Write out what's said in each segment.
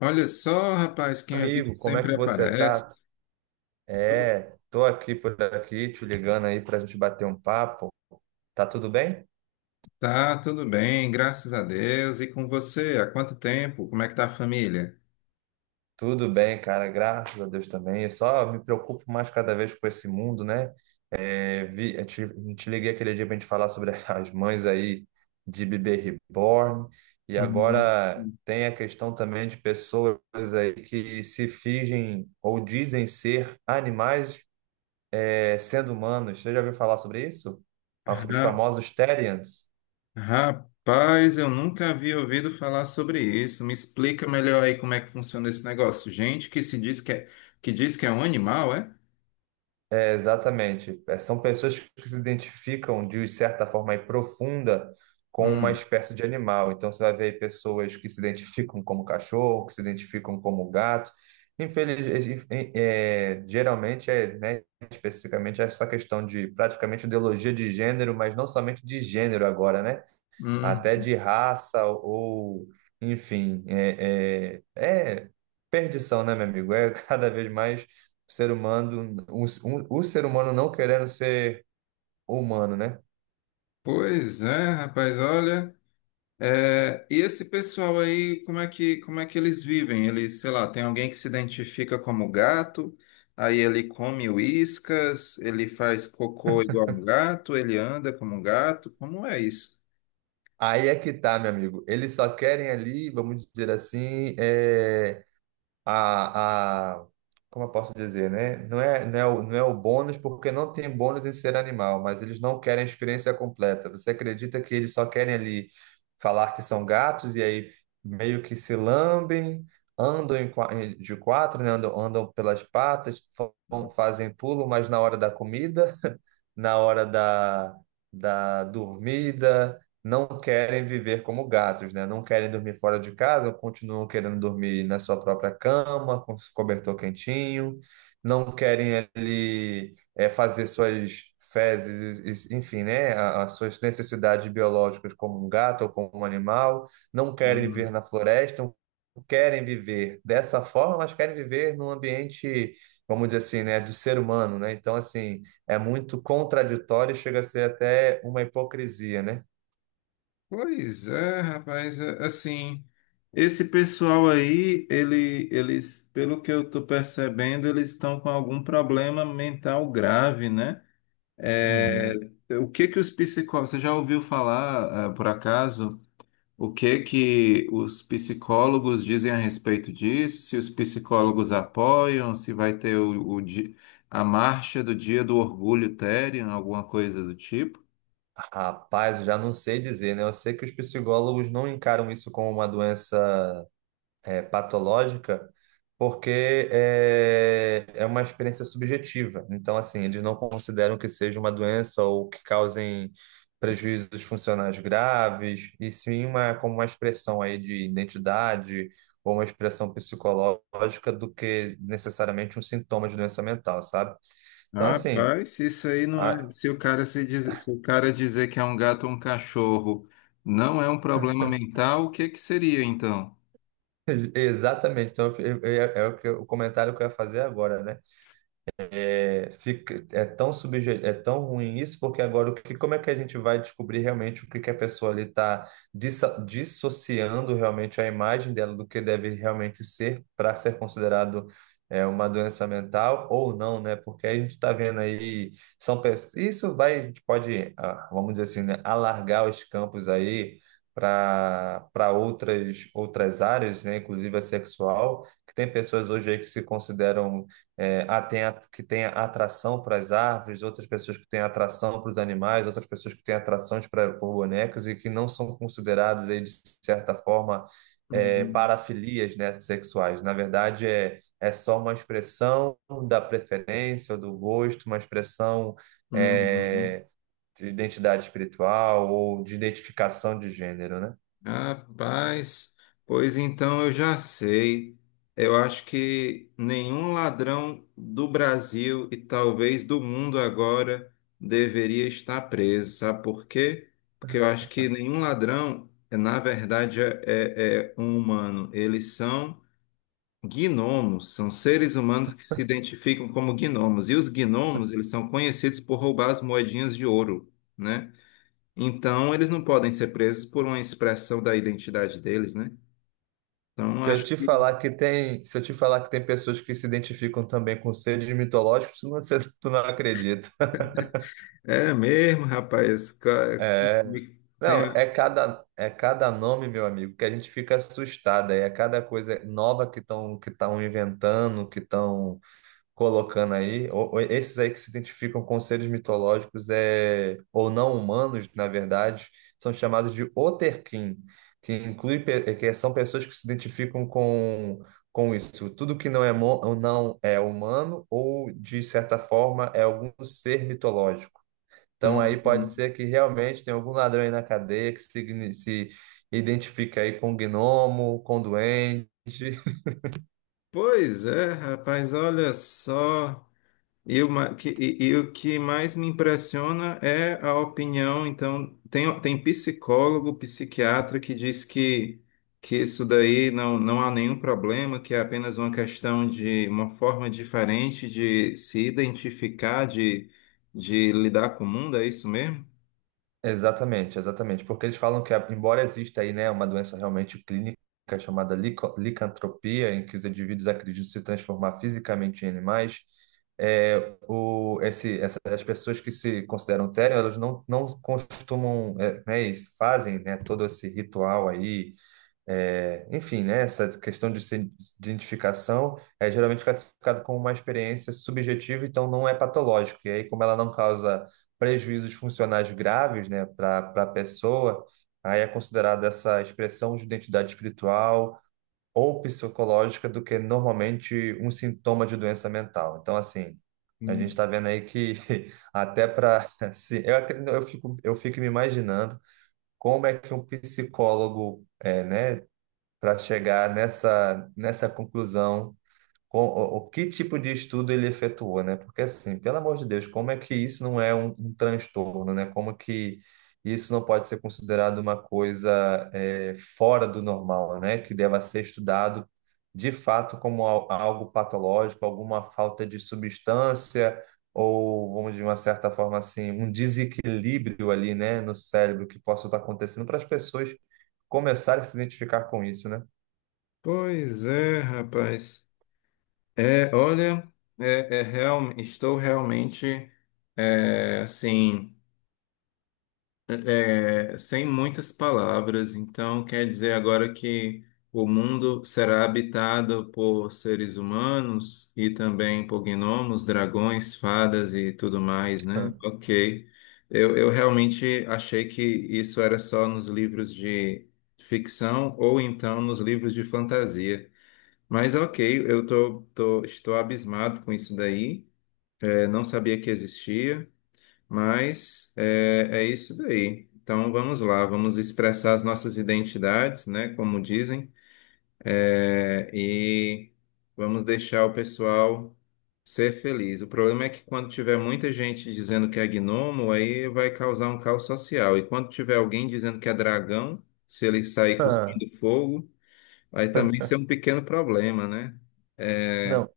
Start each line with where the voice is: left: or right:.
left: Olha só, rapaz, quem é vivo
right: Amigo, como é
left: sempre
right: que você
left: aparece.
right: tá? Tô aqui por aqui, te ligando aí pra gente bater um papo. Tá tudo bem?
left: Tá, tudo bem, graças a Deus. E com você? Há quanto tempo? Como é que tá a família?
right: Tudo bem, cara, graças a Deus também. Eu só me preocupo mais cada vez com esse mundo, né? Eu te liguei aquele dia pra gente falar sobre as mães aí de bebê reborn. E
left: Uhum.
right: agora tem a questão também de pessoas aí que se fingem ou dizem ser animais, sendo humanos. Você já ouviu falar sobre isso? Os
left: Ra-
right: famosos Therians.
left: Rapaz, eu nunca havia ouvido falar sobre isso. Me explica melhor aí como é que funciona esse negócio. Gente que se diz que diz que é um animal, é?
right: Exatamente. É, são pessoas que se identificam de certa forma aí profunda com uma
left: Hum,
right: espécie de animal. Então você vai ver aí pessoas que se identificam como cachorro, que se identificam como gato. Infeliz, geralmente é, né, especificamente essa questão de praticamente ideologia de gênero, mas não somente de gênero agora, né?
left: hum.
right: Até de raça ou, enfim, é perdição, né, meu amigo? É cada vez mais o ser humano, o ser humano não querendo ser humano, né?
left: Pois é, rapaz, olha. É, e esse pessoal aí, como é que eles vivem? Eles, sei lá, tem alguém que se identifica como gato, aí ele come uíscas, ele faz cocô igual um gato, ele anda como um gato, como é isso?
right: Aí é que tá, meu amigo. Eles só querem ali, vamos dizer assim, a, a, como eu posso dizer, né? Não é o bônus, porque não tem bônus em ser animal, mas eles não querem a experiência completa. Você acredita que eles só querem ali falar que são gatos e aí meio que se lambem, andam de quatro, né? Andam pelas patas, fazem pulo, mas na hora da comida, na hora da dormida não querem viver como gatos, né? Não querem dormir fora de casa, continuam querendo dormir na sua própria cama, com cobertor quentinho, não querem ali fazer suas fezes, enfim, né? a- As suas necessidades biológicas como um gato ou como um animal, não querem viver
left: Hum.
right: na floresta, não querem viver dessa forma, mas querem viver num ambiente, vamos dizer assim, né? Do ser humano, né? Então, assim, é muito contraditório e chega a ser até uma hipocrisia, né?
left: Pois é, rapaz, assim, esse pessoal aí, eles, pelo que eu tô percebendo, eles estão com algum problema mental grave, né? É,
right: Uhum.
left: o que que os psicólogos, você já ouviu falar, por acaso? O que que os psicólogos dizem a respeito disso? Se os psicólogos apoiam, se vai ter o a marcha do Dia do Orgulho Therian, alguma coisa do tipo?
right: Rapaz, eu já não sei dizer, né? Eu sei que os psicólogos não encaram isso como uma doença patológica, porque é uma experiência subjetiva. Então, assim, eles não consideram que seja uma doença ou que causem prejuízos funcionais graves, e sim uma, como uma expressão aí de identidade ou uma expressão psicológica do que necessariamente um sintoma de doença mental, sabe? Então, assim.
left: Rapaz, se isso aí não é. Se o cara se diz, se o cara dizer que é um gato ou um cachorro não é um problema mental, o que que seria então?
right: Exatamente. Então, o comentário que eu ia fazer agora, né? É, fica, é tão subje, é tão ruim isso, porque agora como é que a gente vai descobrir realmente que a pessoa ali está dissociando realmente a imagem dela do que deve realmente ser para ser considerado uma doença mental ou não, né? Porque a gente está vendo aí, são pessoas, isso vai, a gente pode, ah, vamos dizer assim, né, alargar os campos aí para outras áreas, né? Inclusive a sexual, que tem pessoas hoje aí que se consideram que tem atração para as árvores, outras pessoas que têm atração para os animais, outras pessoas que têm atrações pra, por bonecas e que não são consideradas, aí, de certa forma,
left: Uhum,
right: parafilias, né, sexuais. Na verdade, é só uma expressão da preferência, ou do gosto, uma expressão,
left: uhum.
right: é, de identidade espiritual ou de identificação de gênero, né?
left: Rapaz, pois então eu já sei. Eu acho que nenhum ladrão do Brasil e talvez do mundo agora deveria estar preso. Sabe por quê? Porque eu acho que nenhum ladrão, na verdade, é um humano. Eles são gnomos, são seres humanos que se identificam como gnomos. E os gnomos, eles são conhecidos por roubar as moedinhas de ouro, né? Então, eles não podem ser presos por uma expressão da identidade deles, né? Então,
right: Se eu
left: acho
right: te
left: que
right: falar que tem, se eu te falar que tem pessoas que se identificam também com seres mitológicos, tu não acredita.
left: é mesmo, rapaz.
right: É,
left: Tem...
right: não, é cada nome, meu amigo, que a gente fica assustado. Aí é cada coisa nova que estão inventando, que estão colocando aí. Ou esses aí que se identificam com seres mitológicos ou não humanos, na verdade, são chamados de Oterkin, que que são pessoas que se identificam com isso. Tudo que ou não é humano ou, de certa forma, é algum ser mitológico. Então aí pode
left: Hum.
right: ser que realmente tenha algum ladrão aí na cadeia que se identifica aí com gnomo, com duende.
left: Pois é, rapaz, olha só. E o ma- que, e o que mais me impressiona é a opinião. Então, tem psicólogo, psiquiatra que diz que isso daí não há nenhum problema, que é apenas uma questão de uma forma diferente de se identificar, de lidar com o mundo, é isso mesmo?
right: Exatamente. Porque eles falam que, embora exista aí, né, uma doença realmente clínica chamada licantropia, em que os indivíduos acreditam se transformar fisicamente em animais, as pessoas que se consideram tério, elas não, não costumam, e fazem, né, todo esse ritual aí. É, enfim, né, essa questão de se- de identificação é geralmente classificado como uma experiência subjetiva, então não é patológico. E aí, como ela não causa prejuízos funcionais graves, né, para a pessoa, aí é considerada essa expressão de identidade espiritual ou psicológica do que normalmente um sintoma de doença mental. Então, assim, a gente
left: Hum.
right: está vendo aí que até para assim, eu fico, me imaginando como é que um psicólogo né? Para chegar nessa, nessa conclusão, o que tipo de estudo ele efetuou, né? Porque assim, pelo amor de Deus, como é que isso não é um transtorno, né? Como que isso não pode ser considerado uma coisa fora do normal, né? Que deva ser estudado de fato como algo patológico, alguma falta de substância ou, vamos de uma certa forma assim, um desequilíbrio ali, né, no cérebro que possa estar acontecendo para as pessoas começarem a se identificar com isso, né?
left: Pois é, rapaz. É, olha, é, é real, estou realmente, é, assim. É, sem muitas palavras. Então quer dizer agora que o mundo será habitado por seres humanos e também por gnomos, dragões, fadas e tudo mais, né?
right: Ah,
left: Ok. Eu realmente achei que isso era só nos livros de ficção ou então nos livros de fantasia. Mas ok, estou abismado com isso daí. É, não sabia que existia. Mas é, é isso daí. Então vamos lá, vamos expressar as nossas identidades, né? Como dizem, é, e vamos deixar o pessoal ser feliz. O problema é que quando tiver muita gente dizendo que é gnomo, aí vai causar um caos social. E quando tiver alguém dizendo que é dragão, se ele sair
right: ah,
left: cuspindo fogo, vai também ser um pequeno problema, né? É,
right: Não,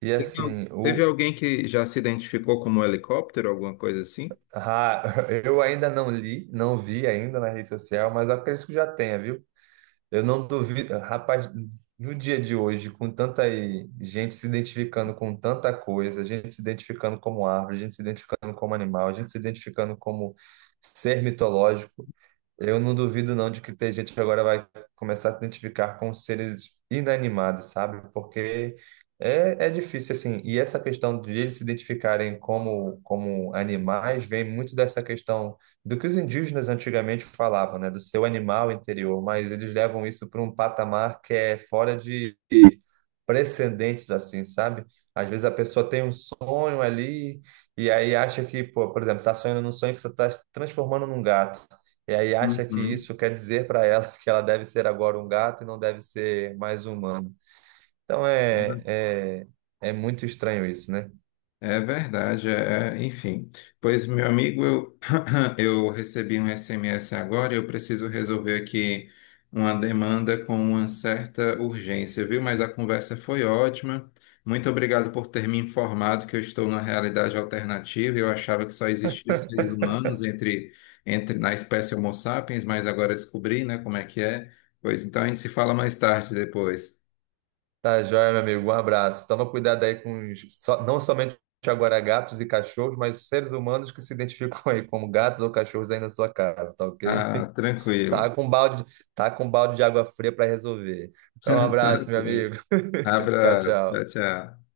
right: e assim,
left: teve alguém que já se identificou como helicóptero, alguma coisa assim?
right: ah, eu ainda não li, não vi ainda na rede social, mas eu acredito que já tenha, viu? Eu não duvido, rapaz, no dia de hoje, com tanta gente se identificando com tanta coisa, gente se identificando como árvore, gente se identificando como animal, gente se identificando como ser mitológico. Eu não duvido não de que tem gente que agora vai começar a se identificar com seres inanimados, sabe? Porque é difícil, assim. E essa questão de eles se identificarem como animais vem muito dessa questão do que os indígenas antigamente falavam, né? Do seu animal interior, mas eles levam isso para um patamar que é fora de precedentes assim, sabe? Às vezes a pessoa tem um sonho ali e aí acha que, pô, por exemplo, tá sonhando num sonho que você tá transformando num gato. E aí acha que
left: Uhum.
right: isso quer dizer para ela que ela deve ser agora um gato e não deve ser mais humano. Então é, é, é muito estranho isso, né?
left: É verdade, enfim. Pois, meu amigo, eu, eu recebi um SMS agora e eu preciso resolver aqui uma demanda com uma certa urgência, viu? Mas a conversa foi ótima. Muito obrigado por ter me informado que eu estou numa realidade alternativa. Eu achava que só existiam seres humanos entre na espécie Homo sapiens, mas agora descobri, né, como é que é. Pois então a gente se fala mais tarde depois.
right: Tá joia, meu amigo. Um abraço. Toma cuidado aí com não somente agora gatos e cachorros, mas seres humanos que se identificam aí como gatos ou cachorros aí na sua casa, tá ok?
left: Ah, tranquilo.
right: Tá com balde, tá com balde de água fria para resolver. Então, um abraço, meu amigo. Tchau,
left: Abraço, tchau,
right: tchau.
left: tchau.